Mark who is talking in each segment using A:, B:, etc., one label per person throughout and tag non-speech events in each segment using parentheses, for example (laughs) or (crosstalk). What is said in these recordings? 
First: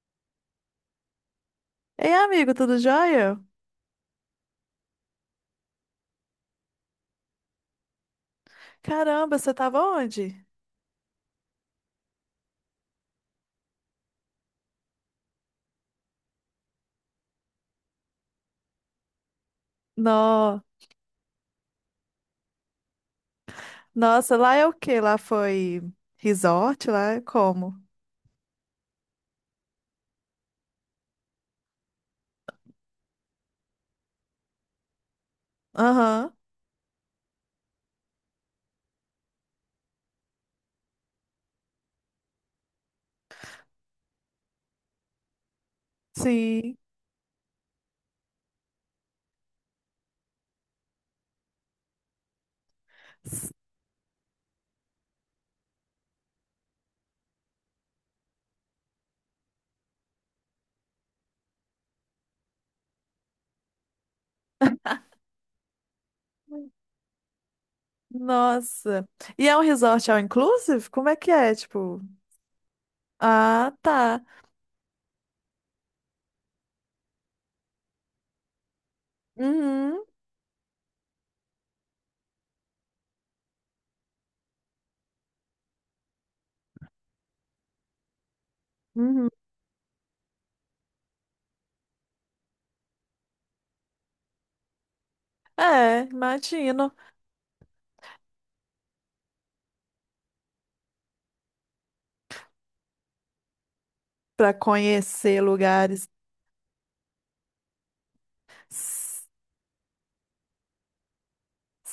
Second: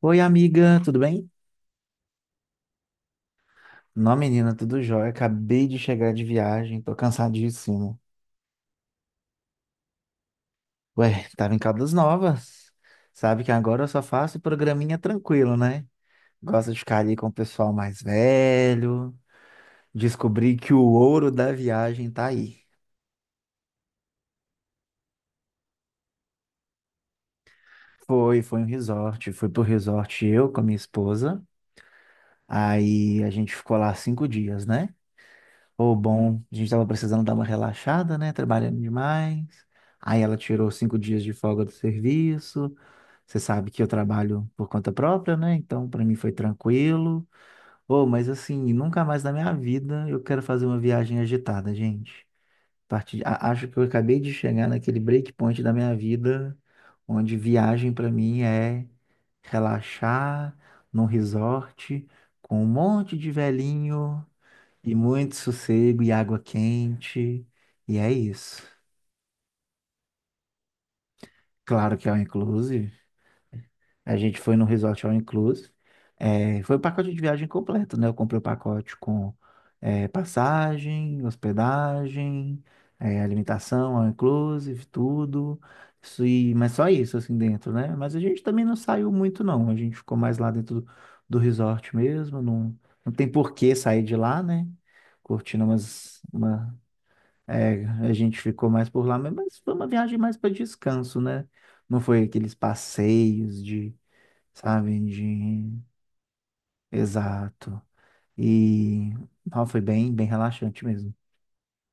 A: Oi, amiga, tudo bem?
B: Ei, amigo, tudo jóia?
A: Não, menina, tudo jóia. Acabei de chegar de viagem, tô cansadíssimo.
B: Caramba, você tava onde?
A: Ué, tava em Caldas Novas. Sabe que agora eu só faço programinha tranquilo, né? Gosto de ficar ali com o pessoal mais velho. Descobri
B: No...
A: que o ouro da viagem tá aí.
B: Nossa, lá é o quê? Lá foi resort? Lá é como?
A: Foi um resort. Fui pro resort eu com a minha esposa. Aí a gente ficou lá 5 dias, né? Ô,
B: Aham,
A: bom, a gente tava precisando dar uma relaxada, né? Trabalhando demais. Aí ela tirou 5 dias de folga do serviço. Você sabe que eu trabalho por conta própria, né? Então, pra mim foi
B: sim.
A: tranquilo. Ô, mas assim, nunca mais na minha vida eu quero fazer uma viagem agitada, gente.
B: S-
A: Acho que eu acabei de chegar naquele breakpoint da minha vida, onde viagem pra mim é relaxar num resort com um monte de velhinho. E muito sossego e água quente. E é isso.
B: Nossa. E é um resort all inclusive? Como é que é,
A: Claro
B: tipo?
A: que é all inclusive.
B: Ah,
A: A
B: tá.
A: gente foi num resort all inclusive. É, foi o pacote de viagem completo, né? Eu comprei o pacote com
B: Uhum,
A: passagem, hospedagem, alimentação, all inclusive, tudo. Isso, e, mas só isso, assim, dentro, né? Mas a gente também não saiu
B: uhum.
A: muito, não. A gente ficou mais lá dentro do resort mesmo. Não, não tem por que sair de lá, né? Curtindo
B: É,
A: umas, uma-
B: imagino.
A: É, a gente ficou mais por lá, mas foi uma viagem mais para descanso, né? Não foi aqueles passeios de,
B: Pra
A: sabe,
B: conhecer
A: de...
B: lugares.
A: Exato. E ó, foi bem, bem relaxante mesmo.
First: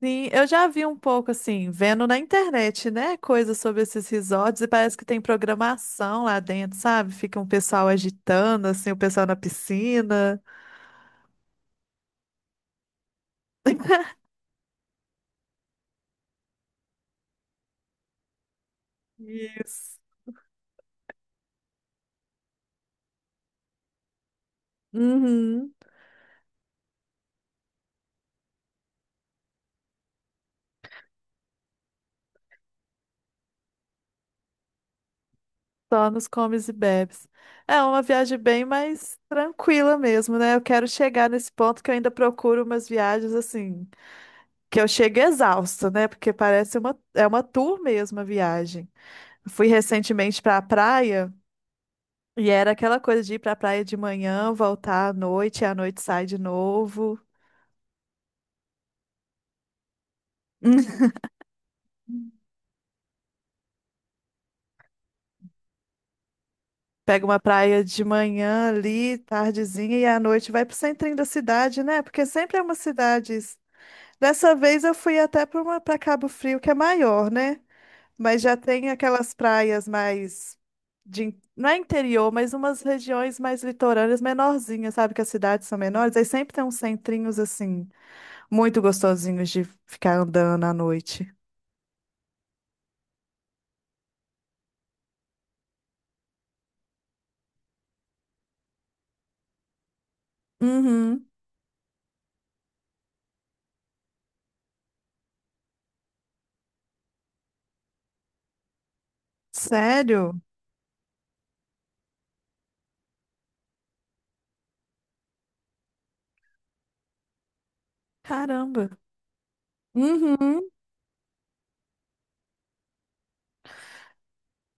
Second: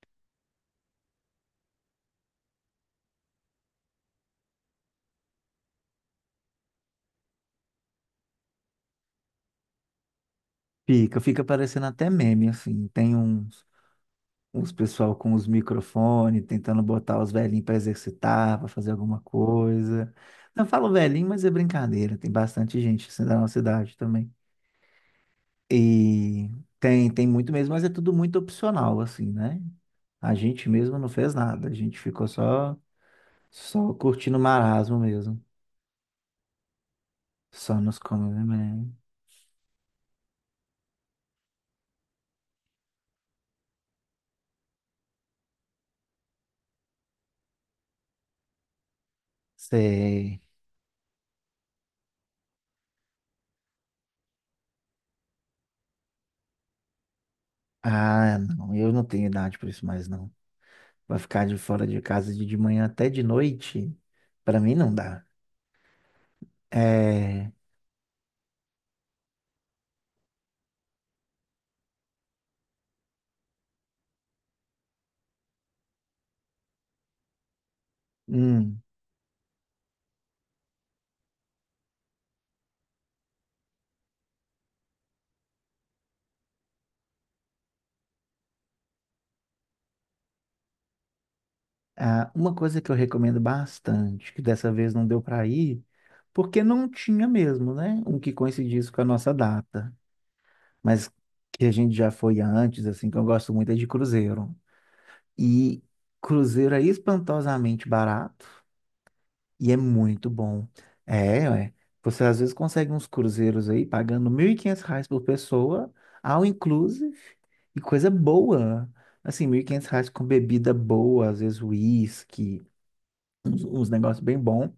B: Sim, eu já vi um pouco assim, vendo na internet, né? Coisas sobre esses resorts e parece que tem programação lá dentro, sabe? Fica um pessoal agitando, assim, o pessoal na piscina.
A: Fica parecendo até meme, assim. Tem uns,
B: (laughs)
A: uns pessoal com os microfones tentando botar os velhinhos para exercitar, para fazer alguma
B: Isso.
A: coisa. Não falo velhinho, mas é brincadeira. Tem bastante gente assim da nossa idade também.
B: Uhum.
A: E tem muito mesmo, mas é tudo muito opcional, assim, né? A gente mesmo não fez nada. A gente ficou só curtindo o marasmo mesmo.
B: Só nos comes e bebes.
A: Só
B: É
A: nos
B: uma
A: comes,
B: viagem bem mais tranquila mesmo, né? Eu quero chegar nesse ponto que eu ainda procuro umas viagens assim, que eu chego exausta, né? Porque parece uma, é uma tour mesmo a viagem. Eu fui
A: sei.
B: recentemente para a praia. E era aquela coisa de ir pra praia de manhã, voltar à noite, e à noite sai de novo.
A: Ah, não. Eu não tenho idade para isso mais, não.
B: (laughs)
A: Vai ficar de fora de casa de manhã até de noite? Para mim não dá.
B: Pega uma
A: É.
B: praia de manhã ali, tardezinha, e à noite vai pro centrinho da cidade, né? Porque sempre é uma cidade. Dessa vez eu fui até pra uma, para Cabo Frio, que é maior, né? Mas já
A: hum,
B: tem aquelas praias mais de, in- não é interior, mas umas regiões mais litorâneas, menorzinhas, sabe? Que as cidades são menores, aí sempre tem uns centrinhos assim, muito gostosinhos de ficar andando à noite.
A: ah, uma coisa que eu recomendo bastante, que dessa vez não deu para ir, porque não tinha mesmo, né? Um que coincidisse com a nossa data. Mas
B: Uhum.
A: que a gente já foi antes, assim, que eu gosto muito é de cruzeiro. E cruzeiro é espantosamente barato e é muito
B: Sério?
A: bom. É, ué. Você às vezes consegue uns cruzeiros aí pagando R$ 1.500 por pessoa, all inclusive, e coisa boa.
B: Caramba.
A: Assim, R$ 1.500 com
B: Uhum.
A: bebida boa, às vezes uísque, uns negócios bem bom.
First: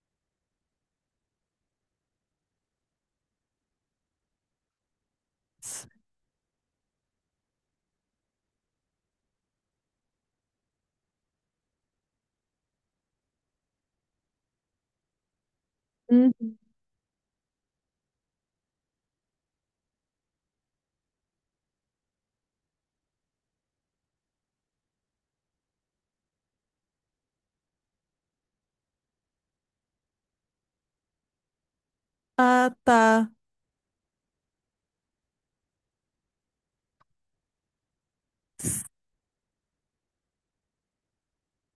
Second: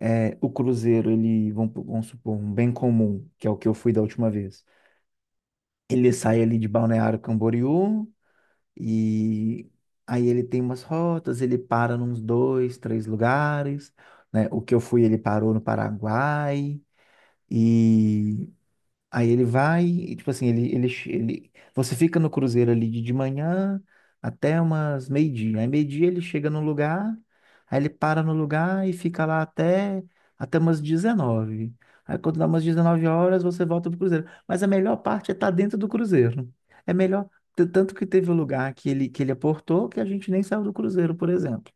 A: É, o cruzeiro, ele, vamos supor, um bem comum, que é o que eu fui da última vez. Ele sai ali de Balneário Camboriú, e aí ele tem umas rotas, ele para nos dois, três lugares, né? O que eu fui, ele parou no
B: Uhum.
A: Paraguai. E aí ele vai, e, tipo assim, você fica no cruzeiro ali de manhã até umas meio-dia. Aí meio-dia ele chega no lugar, aí ele para no lugar e fica lá até umas dezenove. Aí quando dá umas
B: Ah,
A: 19
B: tá.
A: horas, você volta pro cruzeiro. Mas a melhor parte é estar dentro do cruzeiro. É melhor, tanto que teve um lugar que ele aportou que a gente nem saiu do cruzeiro, por exemplo.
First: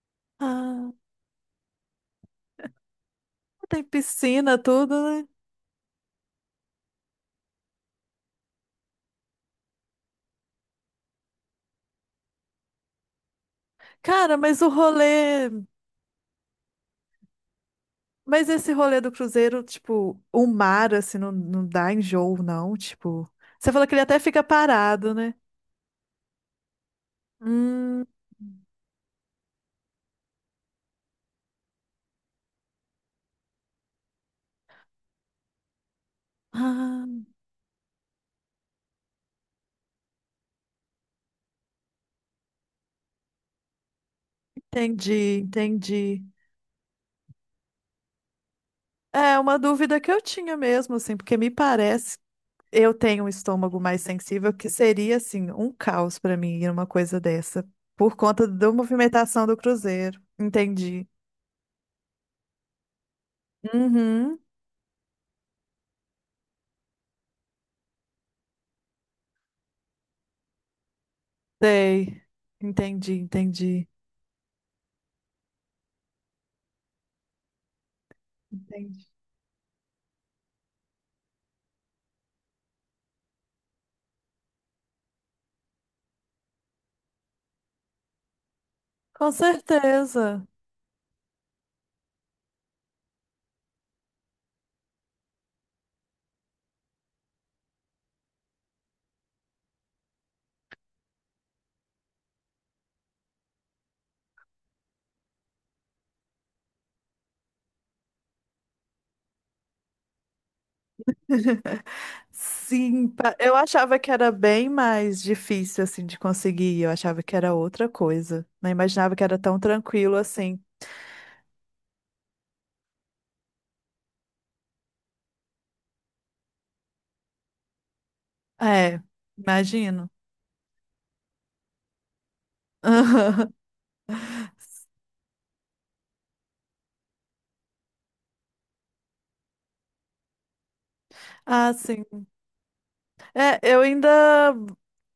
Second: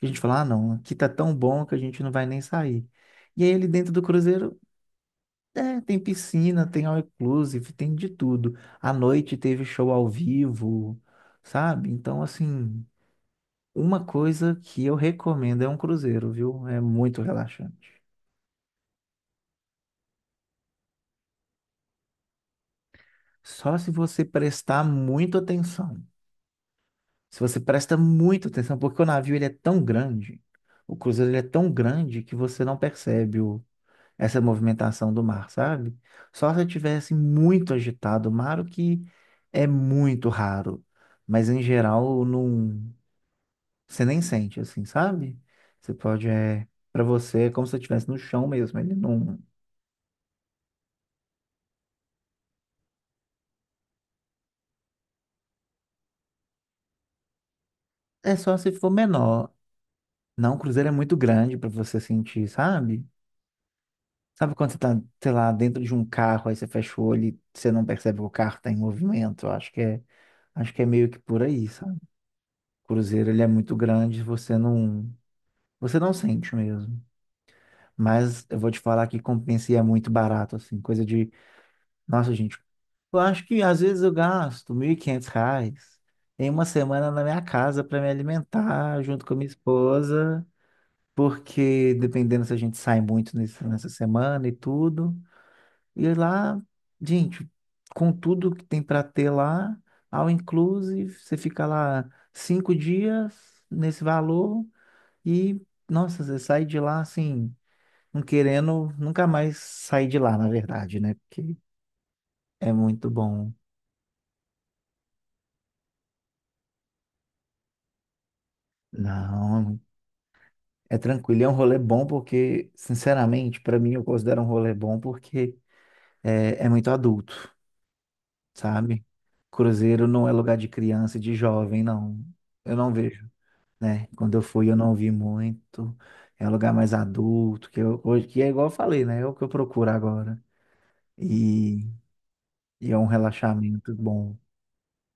A: A gente falou, ah, não,
B: Ah,
A: aqui tá tão bom que a gente não vai nem sair. E aí ele
B: tem
A: dentro do cruzeiro
B: piscina, tudo, né?
A: tem piscina, tem all inclusive, tem de tudo. À noite teve show ao vivo, sabe? Então, assim, uma
B: Cara,
A: coisa
B: mas o
A: que eu
B: rolê.
A: recomendo é um cruzeiro, viu? É muito relaxante.
B: Mas esse rolê do cruzeiro, tipo, o mar, assim, não, não dá enjoo, não. Tipo, você
A: Só
B: falou
A: se
B: que ele até
A: você
B: fica
A: prestar
B: parado, né?
A: muito atenção. Se você presta
B: Hum,
A: muito atenção, porque o navio ele é tão grande, o cruzeiro ele é tão grande que você não percebe essa movimentação do mar, sabe? Só se eu tivesse
B: ah,
A: muito agitado o mar, o que é muito raro. Mas em geral, não, você nem sente assim, sabe?
B: entendi,
A: Você
B: entendi.
A: pode, é, para você, é como se você estivesse no chão mesmo. Ele não.
B: É uma dúvida que eu tinha mesmo, assim, porque me parece. Eu tenho um estômago mais sensível, que seria, assim, um caos pra mim ir uma coisa dessa, por
A: É
B: conta
A: só se
B: da
A: for
B: movimentação
A: menor.
B: do cruzeiro.
A: Não, o cruzeiro é
B: Entendi.
A: muito grande para você sentir, sabe?
B: Uhum,
A: Sabe quando você tá, sei lá, dentro de um carro, aí você fecha o olho e você não percebe que o carro tá em movimento? Eu acho que é meio que por aí, sabe?
B: sei.
A: O
B: Entendi,
A: cruzeiro, ele é muito
B: entendi.
A: grande, você não sente mesmo. Mas eu vou te falar
B: Entendi.
A: que compensa e é muito barato, assim. Coisa de. Nossa, gente, eu acho que às vezes eu gasto R$ 1.500 em uma semana na minha casa para me alimentar junto
B: Com
A: com a minha
B: certeza.
A: esposa. Porque dependendo se a gente sai muito nessa semana e tudo. E lá, gente, com tudo que tem para ter lá, ao inclusive, você fica lá 5 dias nesse valor e, nossa, você sai de lá assim. Não querendo nunca mais sair de lá, na verdade, né? Porque
B: (laughs)
A: é
B: Sim,
A: muito
B: pa-
A: bom.
B: eu achava que era bem mais difícil, assim, de conseguir. Eu achava que era outra coisa. Não imaginava que era tão
A: Não,
B: tranquilo assim.
A: é tranquilo. É um rolê bom porque, sinceramente, pra mim eu considero um rolê bom porque é muito adulto,
B: É,
A: sabe? Cruzeiro
B: imagino.
A: não é lugar de criança e de jovem, não. Eu não vejo,
B: (laughs)
A: né? Quando eu fui, eu não vi muito. É um lugar mais adulto, que eu, hoje, que é igual eu falei, né? É o que eu procuro agora.
B: Ah,
A: E,
B: sim.
A: e é um
B: É, eu
A: relaxamento
B: ainda
A: bom.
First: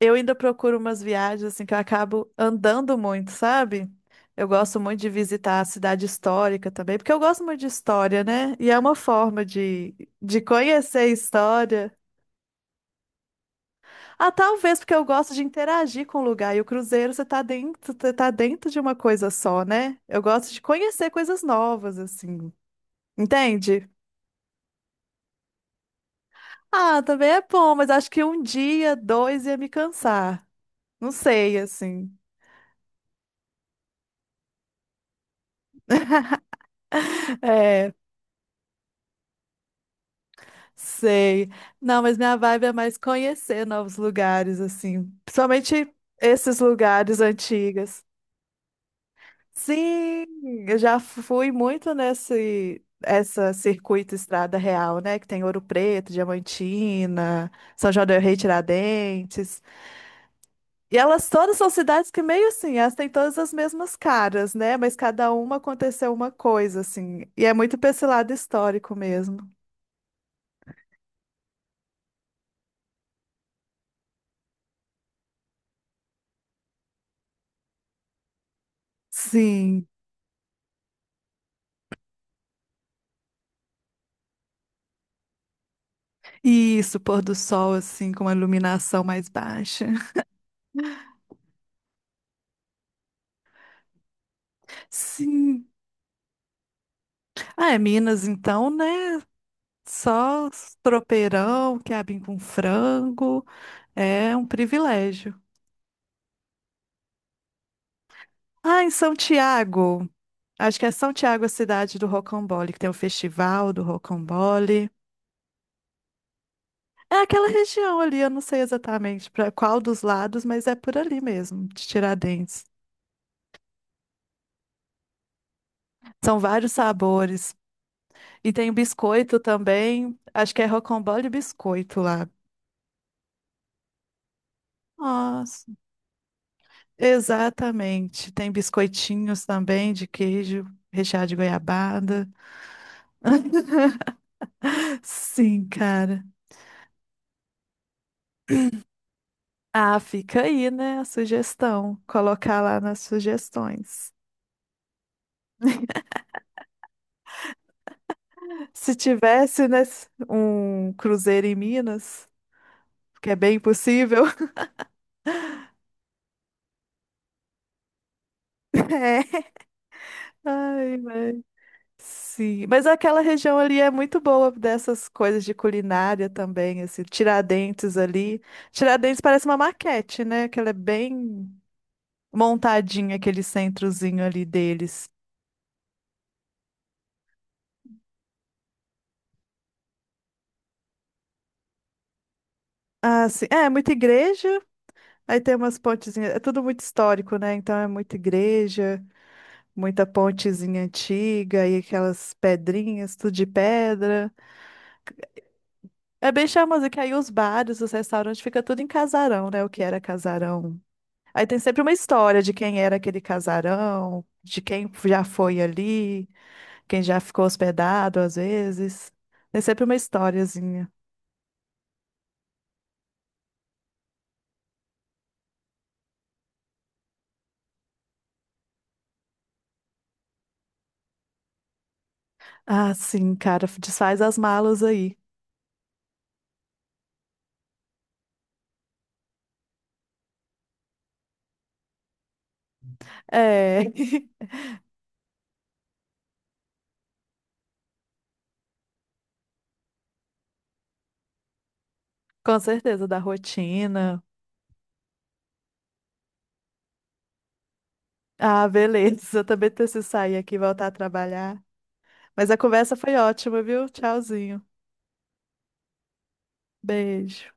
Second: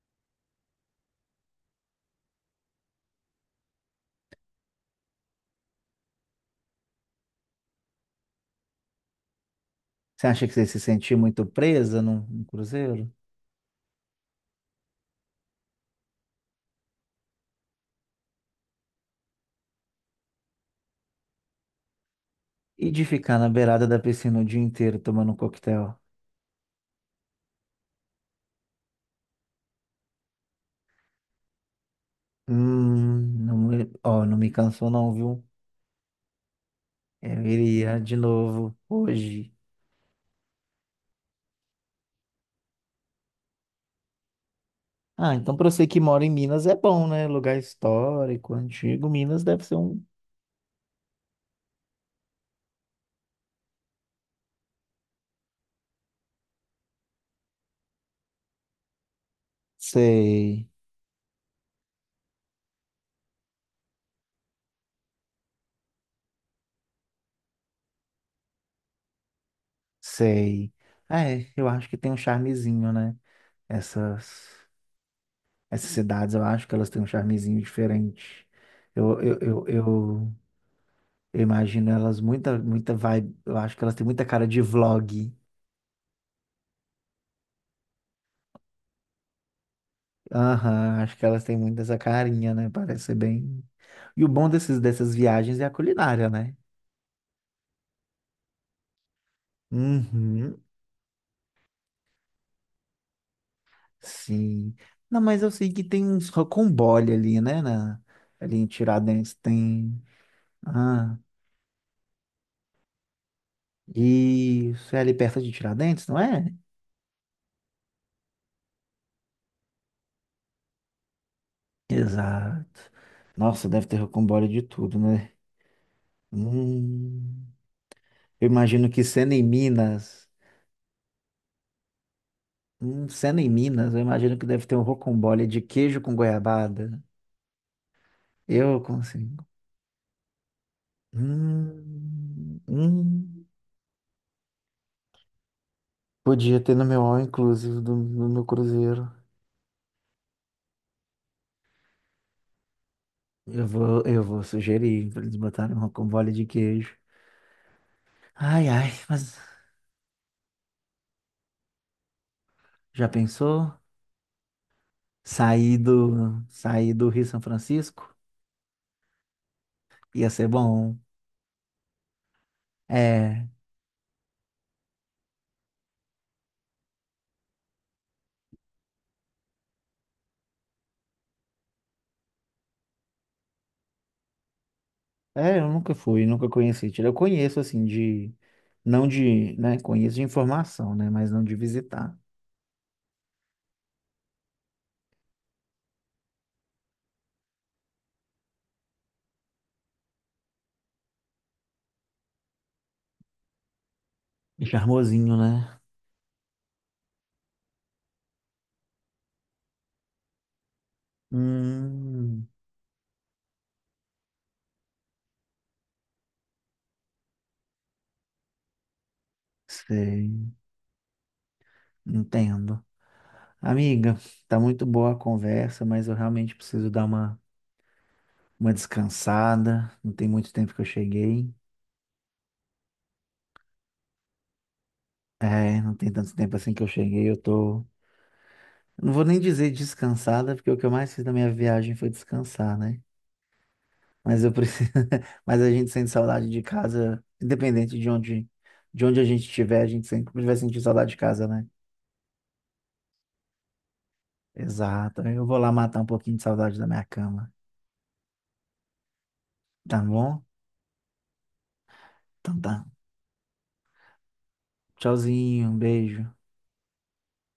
B: eu ainda procuro umas viagens assim que eu acabo andando muito, sabe? Eu gosto muito de visitar a cidade histórica também, porque eu gosto muito de história, né? E é uma forma
A: Você
B: de
A: acha que você se
B: conhecer a
A: sentiu muito
B: história.
A: presa num cruzeiro?
B: Ah, talvez porque eu gosto de interagir com o lugar. E o cruzeiro você tá dentro de uma coisa só, né? Eu gosto de conhecer coisas novas, assim.
A: E de ficar na beirada
B: Entende?
A: da piscina o dia inteiro tomando um coquetel?
B: Ah, também é bom, mas acho que um dia, dois ia me cansar. Não sei, assim.
A: Não, ó, não me cansou não, viu? Eu
B: É.
A: iria de novo hoje.
B: Sei. Não, mas minha vibe é mais conhecer novos lugares, assim.
A: Ah, então pra você
B: Principalmente
A: que mora em
B: esses
A: Minas é bom,
B: lugares
A: né? Lugar
B: antigos.
A: histórico, antigo. Minas deve ser um...
B: Sim, eu já fui muito nesse essa circuito Estrada Real, né? Que tem Ouro Preto, Diamantina, São João del Rei, Tiradentes.
A: Sei,
B: E elas todas são cidades que meio assim, elas têm todas as mesmas caras, né? Mas cada uma aconteceu uma coisa, assim. E é muito pra esse lado histórico mesmo.
A: sei. Ah, é, eu acho que tem um charmezinho, né? Essas, essas cidades, eu acho que elas têm um charmezinho diferente. Eu, eu, eu,
B: Sim.
A: eu Eu imagino elas muita, muita vibe. Eu acho que elas têm muita cara de vlog.
B: Isso, pôr do sol, assim, com uma iluminação mais baixa.
A: Aham, acho que elas têm muito essa carinha, né? Parece ser bem. E o bom dessas viagens é
B: Sim.
A: a culinária, né?
B: Ah, é Minas, então, né? Só
A: Uhum,
B: tropeirão, quiabinho com frango. É um
A: sim. Não,
B: privilégio.
A: mas eu sei que tem uns rocambole ali, né? Ali em
B: Ah, em São
A: Tiradentes tem.
B: Tiago. Acho que é São
A: Ah,
B: Tiago a cidade do Rocambole, que tem o festival do Rocambole.
A: isso é ali perto de Tiradentes, não é?
B: É aquela região ali, eu não sei exatamente para qual dos lados, mas é por ali mesmo, de Tiradentes.
A: Exato. Nossa, deve ter rocambole de tudo, né?
B: São vários
A: Hum.
B: sabores.
A: Eu
B: E tem
A: imagino que sendo
B: biscoito
A: em
B: também.
A: Minas.
B: Acho que é rocambole e biscoito lá.
A: Sendo em Minas, eu imagino que deve ter um rocambole de
B: Nossa,
A: queijo com goiabada.
B: exatamente. Tem
A: Eu consigo.
B: biscoitinhos também de queijo, recheado de goiabada.
A: Hum, hum.
B: Sim, cara.
A: Podia ter no meu all inclusive do meu cruzeiro.
B: Ah, fica aí, né, a sugestão. Colocar lá nas
A: Eu vou,
B: sugestões.
A: eu vou sugerir para eles botarem um rocambole de queijo. Ai, ai,
B: Se
A: mas
B: tivesse, né, um cruzeiro em Minas,
A: já
B: que é bem
A: pensou?
B: possível.
A: Sair do Rio São Francisco?
B: (laughs) É.
A: Ia ser bom.
B: Ai, mas... Sim, mas aquela
A: É,
B: região ali é muito boa dessas coisas de culinária também, assim, Tiradentes ali. Tiradentes parece uma maquete, né? Que ela é bem montadinho aquele centrozinho ali deles.
A: eu nunca fui, nunca conheci. Eu conheço assim de, não de, né, conheço de informação, né, mas não de visitar.
B: Ah, sim. É, muita igreja, aí tem umas pontezinhas. É tudo muito histórico, né? Então é muita igreja, muita pontezinha antiga e aquelas pedrinhas, tudo de pedra.
A: Charmosinho, né?
B: É bem charmoso, que aí os bares, os restaurantes, fica tudo em casarão, né? O que era casarão. Aí tem sempre uma história
A: Hum,
B: de quem era aquele casarão, de quem já foi ali, quem já ficou hospedado às vezes. Tem sempre uma
A: sei,
B: historiazinha.
A: entendo. Amiga, tá muito boa a conversa, mas eu realmente preciso dar uma descansada. Não tem muito tempo que eu cheguei.
B: Ah, sim, cara, desfaz as malas aí.
A: É, não tem tanto tempo assim que eu cheguei. Eu tô. Não vou nem dizer descansada, porque o que eu mais fiz na minha viagem foi descansar, né?
B: É, (laughs)
A: Mas eu preciso. (laughs) Mas a gente sente saudade de casa, independente de onde, a gente estiver, a gente sempre vai sentir saudade de casa, né?
B: com certeza, da rotina.
A: Exato. Eu vou lá matar um pouquinho de saudade da minha cama.
B: Ah, beleza, (laughs) eu também
A: Tá
B: preciso sair
A: bom?
B: aqui e voltar a trabalhar. Mas a
A: Então tá.
B: conversa foi ótima, viu? Tchauzinho.
A: Tchauzinho, um beijo.
B: Beijo.